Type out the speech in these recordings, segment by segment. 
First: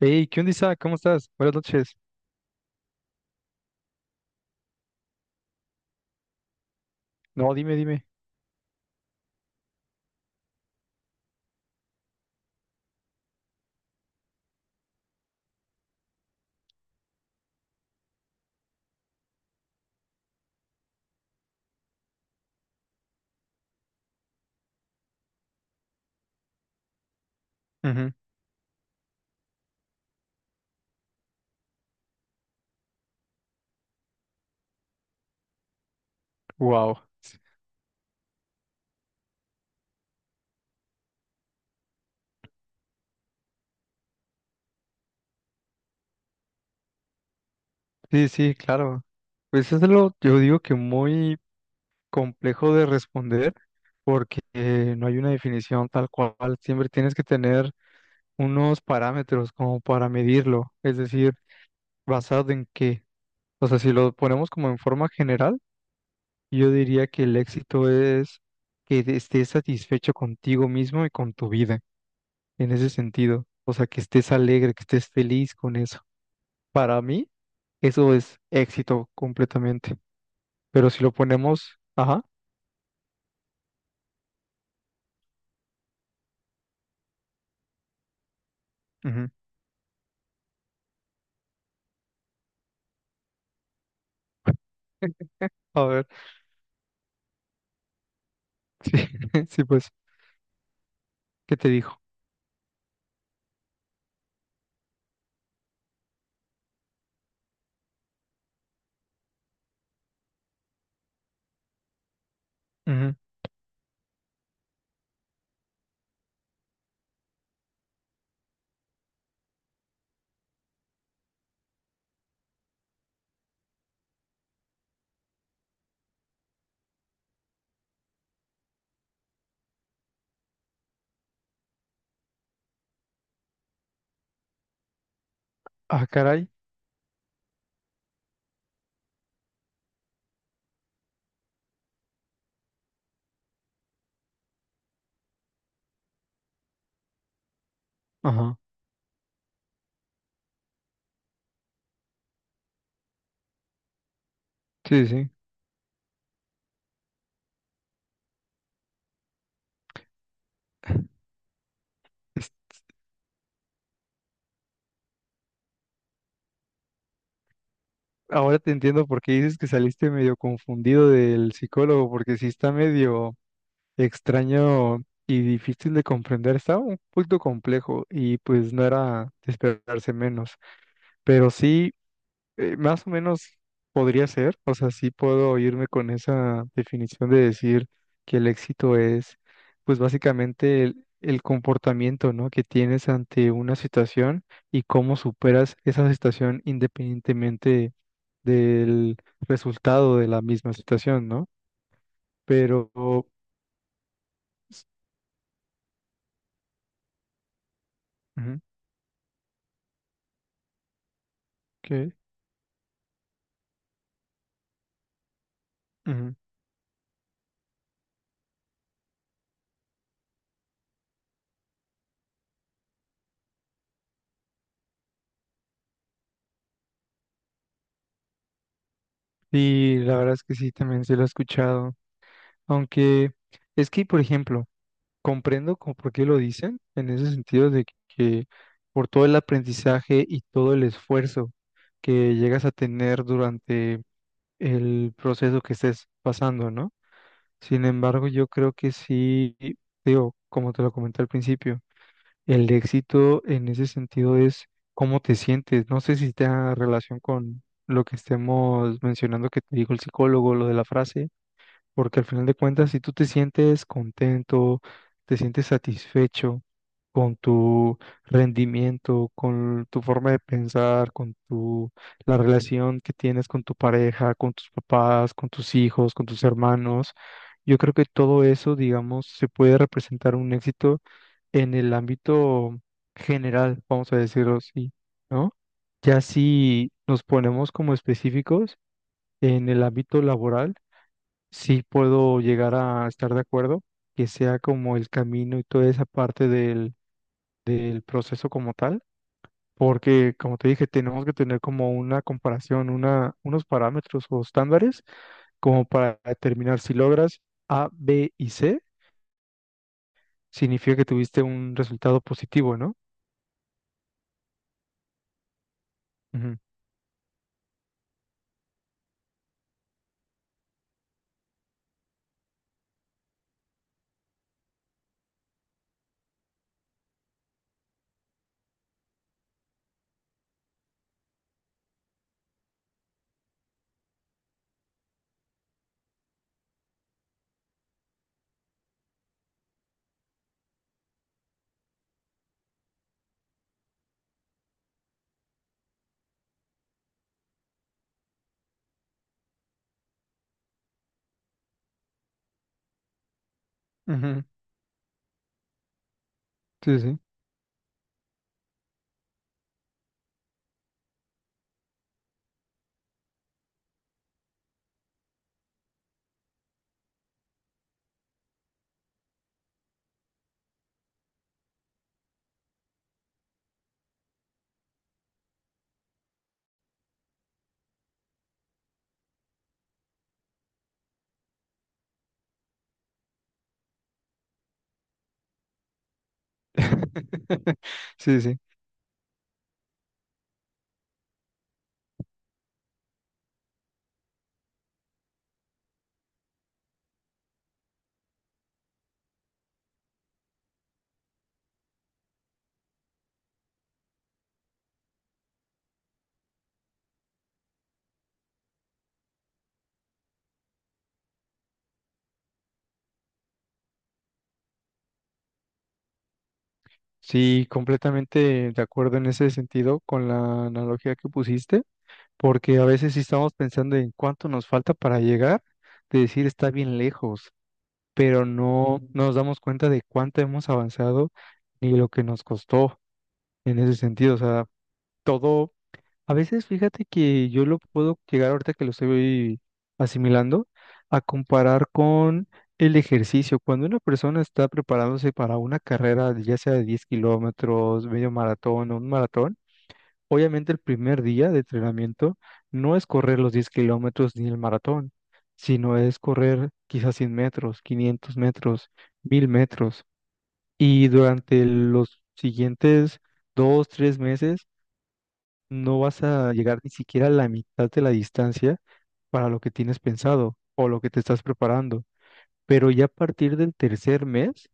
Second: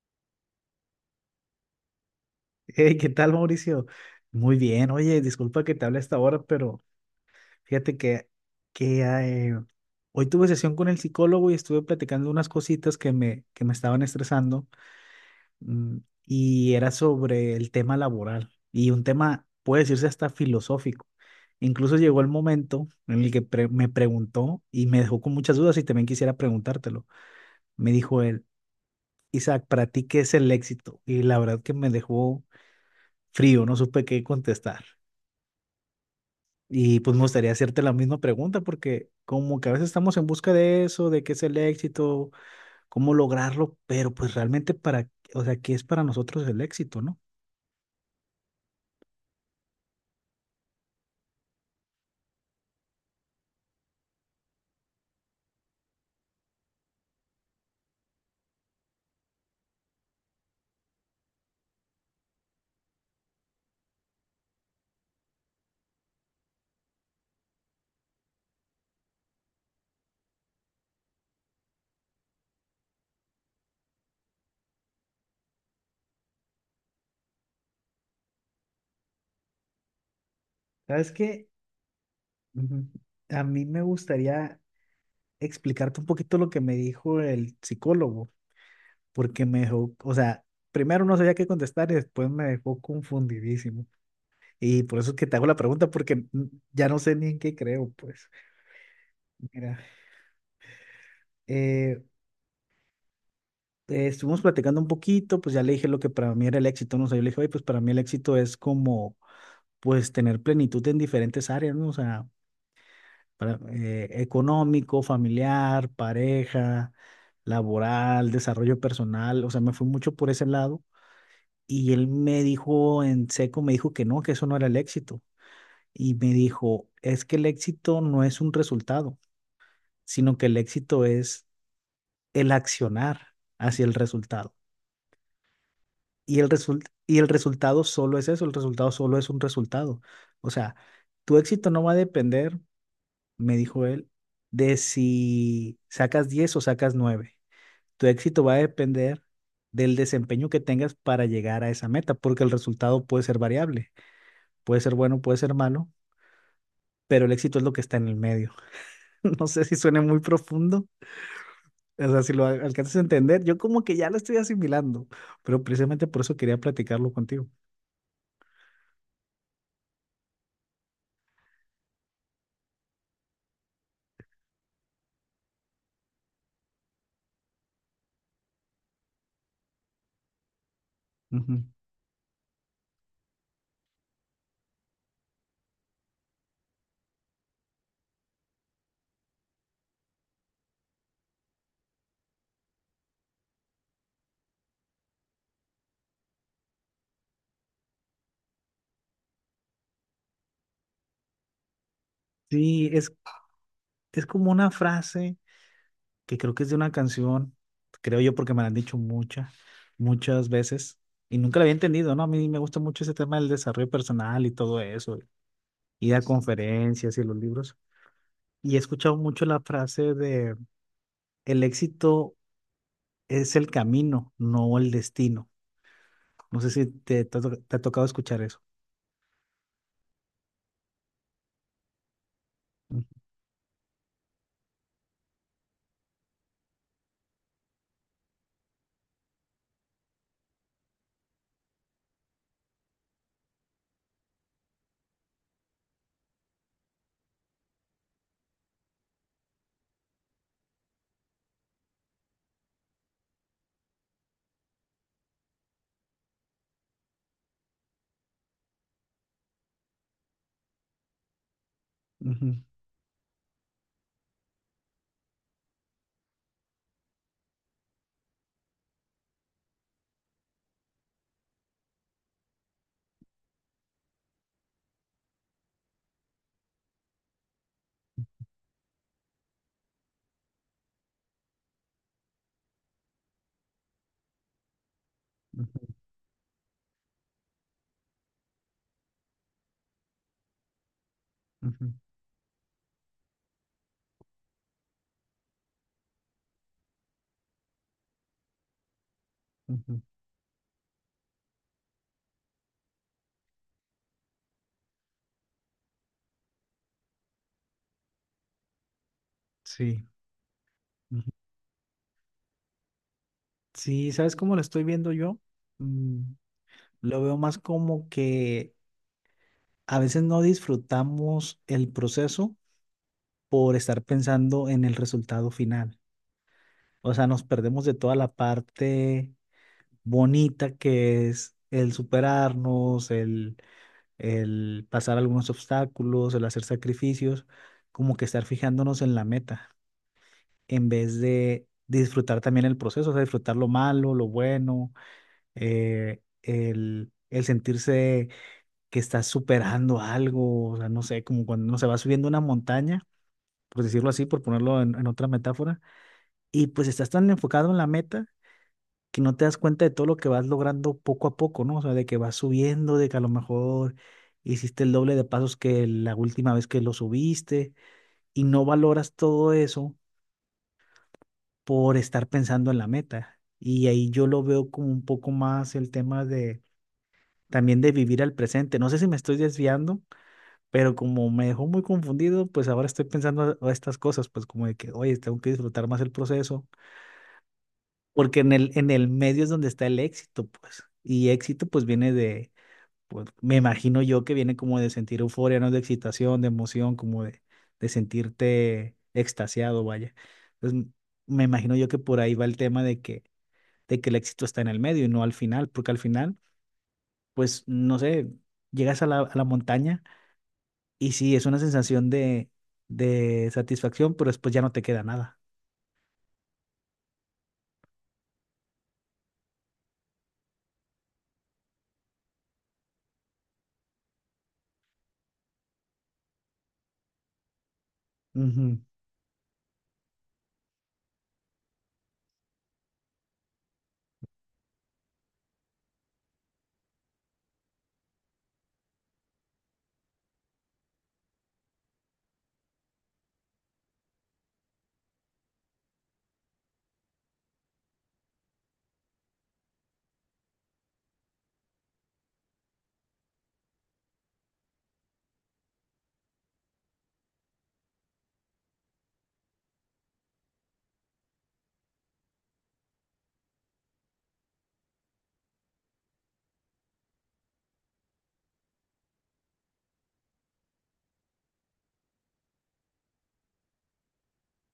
Hey, ¿qué onda, Isaac? ¿Cómo estás? Buenas noches. Hey, ¿qué tal, Mauricio? Muy bien. Oye, disculpa que te hable a esta hora, pero No, dime, fíjate dime. que hoy tuve sesión con el psicólogo y estuve platicando unas cositas que me estaban estresando mm, y era sobre el tema laboral y un tema, puede decirse, hasta filosófico. Incluso llegó el momento en el que me preguntó y me dejó con muchas dudas y también quisiera preguntártelo. Me dijo él, Isaac, ¿para ti qué es el éxito? Y la verdad que me dejó frío, no supe qué contestar. Y Wow. pues me gustaría hacerte la misma pregunta porque como que a veces estamos en busca de eso, de qué es el éxito, cómo lograrlo, pero pues realmente o sea, ¿qué es para nosotros el éxito, no? Sí, sí, claro. Pues yo digo que muy complejo de responder porque no hay una definición tal cual. Siempre tienes que tener unos parámetros como para medirlo. Es decir, basado en qué. O sea, si lo ponemos como en forma general, yo diría que el éxito es que estés satisfecho contigo mismo y con tu vida, en ese sentido. O sea, que estés alegre, que estés feliz con eso. Para mí, eso es éxito completamente. Pero si lo ¿Sabes qué? ponemos, ajá. Ujú. A mí me gustaría explicarte un poquito lo que me dijo el psicólogo, Ujú. porque me dejó, o sea, primero no sabía qué contestar y después me dejó confundidísimo. Y por eso es que te hago la A pregunta ver, porque ya no sé ni en qué creo, pues. sí, sí, Mira, pues, ¿qué te dijo? eh, estuvimos platicando un poquito, pues ya le dije lo que para mí era el éxito, ¿no? O sea, yo le dije, oye, pues para mí el éxito es como, pues tener plenitud en diferentes áreas, ¿no? O sea, Ujú. Económico, familiar, pareja, laboral, desarrollo personal, o sea, me fui mucho por ese lado. Y él me dijo en seco, me dijo que no, que eso no era el éxito. Y me dijo, es que el éxito no es un resultado, sino que el éxito es el accionar hacia el resultado. Ah, Y caray. el result- y el resultado solo es eso, el resultado solo es un resultado. O sea, tu éxito no va a depender, me dijo él, de si sacas 10 o sacas nueve. Tu éxito va a Ajá, depender del desempeño que tengas para llegar a esa meta, porque el resultado puede ser variable, puede ser sí, bueno, sí. puede ser malo, pero el éxito es lo que está en el medio. No sé si suena muy profundo, o sea, si lo Es- alcanzas a entender, yo como que ya lo estoy asimilando, pero precisamente por eso quería platicarlo contigo. Ahora te entiendo por qué dices que saliste medio confundido del psicólogo, porque sí está medio extraño y difícil de comprender. Estaba un poquito complejo y pues no era de esperarse menos. Pero Ujú. sí. Más o menos podría ser, o sea, sí puedo irme con esa definición de decir que el éxito es, pues básicamente el comportamiento, ¿no?, que tienes ante una situación y cómo superas esa situación independientemente del resultado de la misma situación, ¿no? Sí, Pero, es ujú, es como una frase que creo que es de una canción, creo yo porque me la han dicho muchas, muchas veces y nunca la había que, entendido, ¿no? A mí me gusta mucho ese tema del desarrollo personal y todo eso, ir a ujú. conferencias y los libros. Y he escuchado mucho la frase de el éxito es el camino, no el destino. No sé si te ha tocado escuchar eso. Sí, la verdad es que sí, también se lo he escuchado, Ujú, aunque es que, por ejemplo, comprendo como por qué lo dicen, en ese sentido de que por todo el aprendizaje y todo el esfuerzo que llegas a tener durante el proceso que estés pasando, ¿no? Sin embargo, yo creo que sí, digo, como te lo comenté al principio, el éxito en ese sentido es cómo te sientes. No sé si tenga relación con lo que estemos mencionando que te dijo el psicólogo, lo de la frase, porque al final de ujú, cuentas, si tú te sientes contento, te sientes satisfecho con tu rendimiento, con tu forma de pensar, con tu, la relación que tienes con tu pareja, con tus papás, con tus hijos, con tus hermanos, yo creo que todo eso, digamos, se puede representar un éxito en el ámbito general, vamos a decirlo así, ¿no? ujú, Ya si nos ponemos como específicos en el ámbito laboral, sí ujú, puedo llegar a estar de acuerdo que sea como el camino y toda esa parte del proceso como tal, ujú. porque como te dije, tenemos que tener como una comparación, unos parámetros o estándares como para determinar si logras A, B y C, Sí. significa que Ujú. tuviste un resultado positivo, ¿no? Sí, ¿sabes cómo lo estoy viendo yo? Mm, Ujú. lo veo más como que a veces no disfrutamos el proceso por estar pensando en el resultado final. O sea, nos perdemos de toda la parte bonita que es el superarnos, el pasar algunos obstáculos, el hacer sacrificios, como que estar fijándonos en la meta, en vez de disfrutar también el proceso, o sea, disfrutar lo malo, lo bueno, el sentirse que estás superando algo, o sea, no sé, como cuando uno se va subiendo una montaña por decirlo así, por Ujú. ponerlo en otra metáfora, y pues Sí, estás sí. tan enfocado en la meta que no te das cuenta de todo lo que vas logrando poco a poco, ¿no? O sea, de que vas subiendo, de que a lo mejor hiciste el doble de pasos que la última vez que lo subiste y no valoras todo eso por estar pensando en la meta. Y ahí yo lo veo como un poco más el tema de también de vivir al presente. No sé si me estoy desviando, pero como me dejó muy confundido, pues ahora estoy pensando a estas cosas, pues como de que, oye, tengo que disfrutar más el proceso. Porque Sí, en sí. el, en el medio es donde está el éxito, pues. Y éxito, pues, pues, me imagino yo que viene como de sentir euforia, ¿no? De excitación, de emoción, como de sentirte extasiado, vaya. Entonces, me imagino yo que por ahí va el tema de que el éxito está en el medio y no al final, porque al final, pues, no sé, llegas a la montaña y sí, es una sensación de satisfacción, pero después ya no te queda nada. Sí, completamente de acuerdo en ese sentido con la analogía que pusiste, porque a veces sí estamos pensando en cuánto nos falta para llegar, de decir está bien lejos, pero Ujú. no, ujú, nos damos cuenta de cuánto hemos avanzado ni lo que nos costó en ese sentido. O sea, todo, a veces fíjate que yo lo puedo llegar ahorita que lo estoy asimilando a comparar con el ejercicio. Cuando una persona está preparándose para una carrera, ya sea de 10 kilómetros, medio maratón o un maratón, obviamente el primer día de entrenamiento no es correr los 10 kilómetros ni el maratón, sino es correr quizás 100 metros, 500 metros, 1000 metros. Y durante los siguientes dos, tres meses no vas a llegar ni siquiera a la mitad de la distancia para lo que tienes pensado o lo que te estás preparando. Pero ya a partir del tercer mes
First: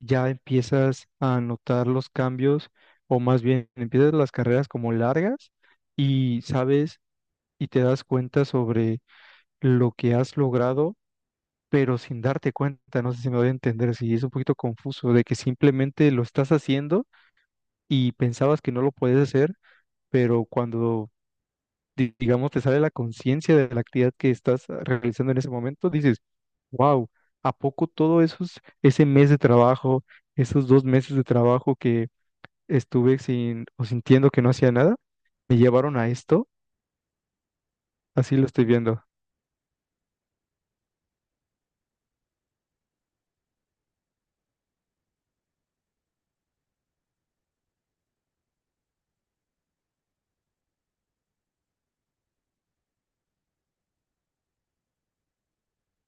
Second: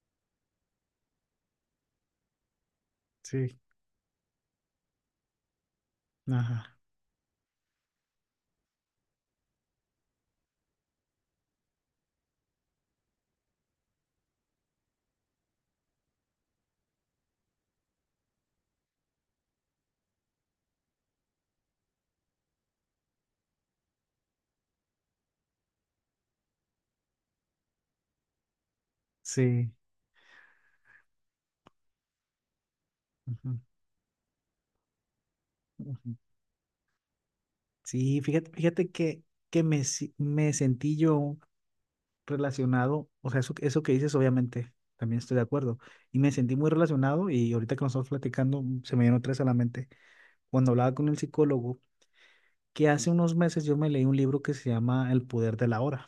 ya empiezas a notar los cambios, o más Sí, bien empiezas las carreras como largas y ajá, sabes y te das cuenta sobre lo que has logrado, pero sin darte cuenta, no sé si me voy a entender, si es un poquito confuso, de que simplemente lo estás haciendo y pensabas que no lo puedes hacer, pero cuando, digamos, te sale la conciencia de la actividad que estás realizando en ese momento, dices, wow, ¿a poco todo eso, ese mes de sí. trabajo? Esos 2 meses de trabajo estuve Ujú, sin o sintiendo que no hacía nada, me llevaron a ujú. esto, Sí, así lo fíjate, estoy fíjate viendo. Que me, si- me sentí yo relacionado, o sea, eso que dices, obviamente, también estoy de acuerdo, y me sentí muy relacionado y ahorita que nos estamos platicando, se me vino tres a la mente, cuando hablaba con el psicólogo, que hace unos meses yo me leí un libro que se llama El poder de la hora,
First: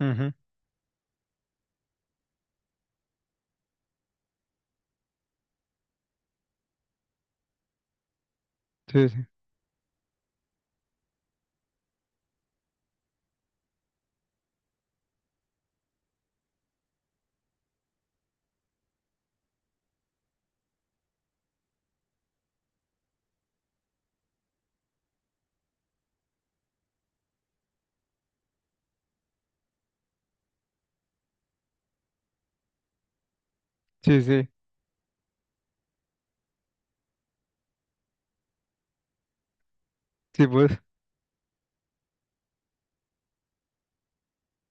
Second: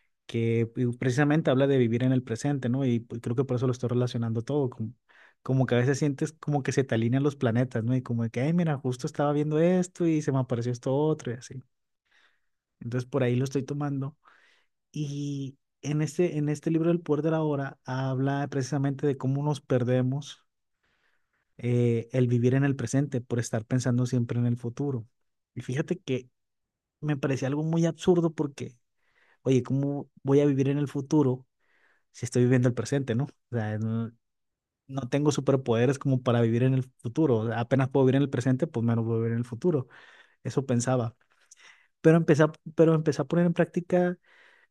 Ujú. que precisamente habla de vivir en el presente, ¿no? Y pues, creo que por eso lo estoy relacionando todo, como que a veces sientes como que se te alinean los planetas, ¿no? Y como de que, ay, mira, justo Sí, sí, estaba viendo esto y se me apareció esto otro y así. Entonces por ahí lo estoy tomando. Y en este libro El poder de la hora habla precisamente de cómo nos perdemos el vivir en el presente por estar pensando siempre en el futuro. Y fíjate que me parecía algo muy absurdo porque, oye, ¿cómo voy a vivir en el futuro si estoy viviendo el presente, no? O sea, no, sí, sí, no tengo superpoderes como para vivir en el futuro. O sea, apenas puedo vivir en el presente, pues menos puedo vivir en el futuro. sí, Eso pues. pensaba. Pero empecé a poner en práctica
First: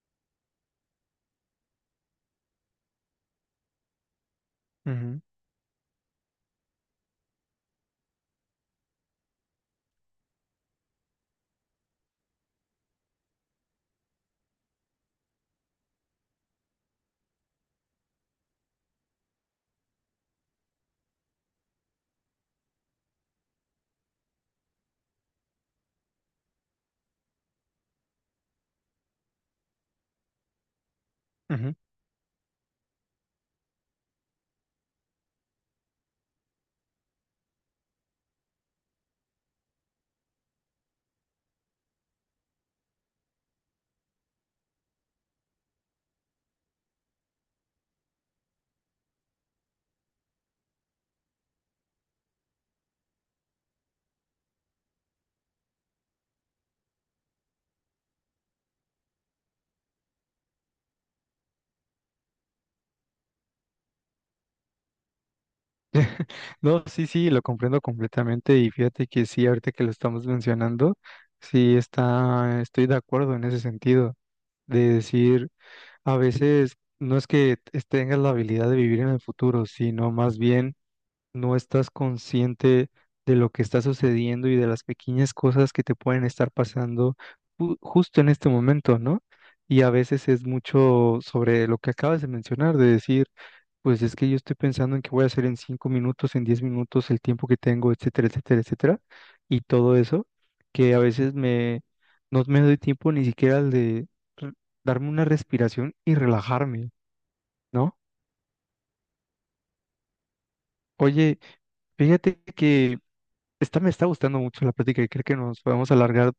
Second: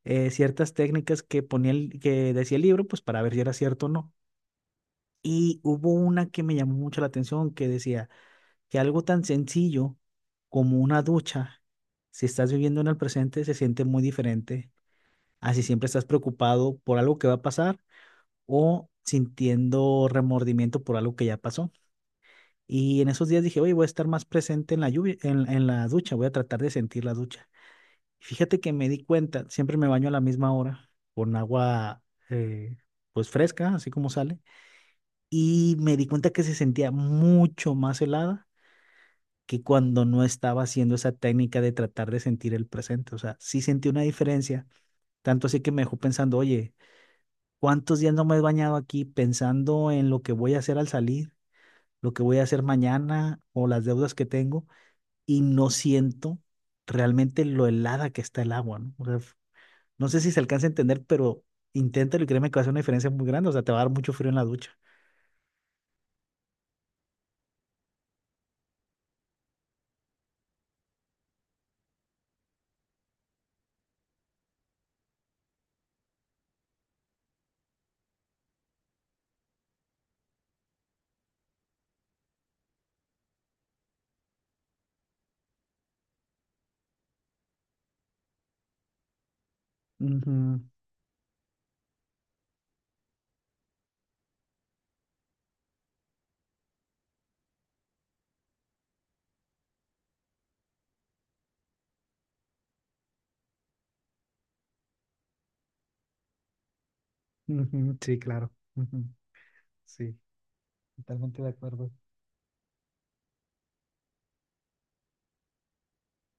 ciertas técnicas que que decía el libro, pues para ver si era cierto o no. Ujú. Y hubo una que me llamó mucho la atención que decía que algo tan sencillo como una ducha, si estás viviendo en el presente, se siente muy diferente a si siempre estás preocupado por algo que va a pasar o sintiendo remordimiento por algo que ya pasó. Y en esos días dije, oye, voy a estar más presente en la lluvia, en la ducha, voy a tratar de sentir la ducha. Fíjate que me di cuenta, siempre me baño a la misma hora con Ujú. agua eh, pues fresca, así como sale, y me di cuenta que se sentía mucho más helada que cuando no estaba haciendo esa técnica de tratar de sentir el presente. O sea, sí sentí una diferencia, tanto así que me dejó pensando, oye, ¿cuántos días no me he bañado aquí pensando en lo que voy a hacer al salir, lo que voy a hacer mañana o las deudas que tengo y no siento realmente lo helada que está el agua? ¿No? O sea, no sé si se alcanza a entender, pero inténtalo y créeme que va a hacer una diferencia muy grande. O sea, te va a dar mucho frío en la ducha. No, sí, sí, lo comprendo completamente y fíjate que sí, ahorita que lo estamos mencionando, sí está, estoy de acuerdo en ese sentido, de decir, a veces no es que tengas la habilidad de vivir en el futuro, sino más bien no estás consciente de lo que está sucediendo y de las pequeñas cosas que te pueden estar pasando justo en este momento, ¿no? Y a veces es Ujú, mucho sobre lo que acabas de mencionar, de decir, pues es que yo estoy pensando en qué voy a hacer en 5 minutos, en 10 minutos, el tiempo que tengo, etcétera, etcétera, etcétera, y todo eso, que a veces no me doy tiempo ni siquiera al de re- darme una respiración y relajarme, ¿no? ujú, sí, claro. Ujú, sí, Oye, totalmente de acuerdo. fíjate que esta me está gustando mucho la plática y creo que nos podemos alargar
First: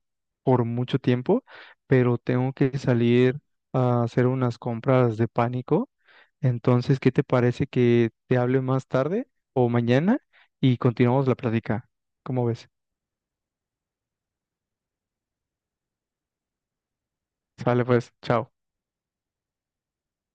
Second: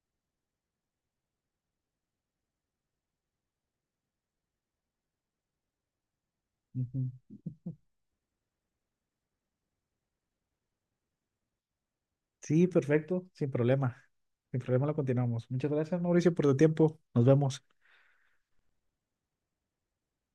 por mucho tiempo, pero tengo que salir a hacer unas compras de pánico. Entonces, Ujú. ¿qué te parece que te hable más tarde o mañana y continuamos la plática? ¿Cómo Sí, ves? perfecto, sin problema. Sin problema lo continuamos. Muchas gracias, Mauricio, por tu tiempo. Nos vemos. Sale pues, chao.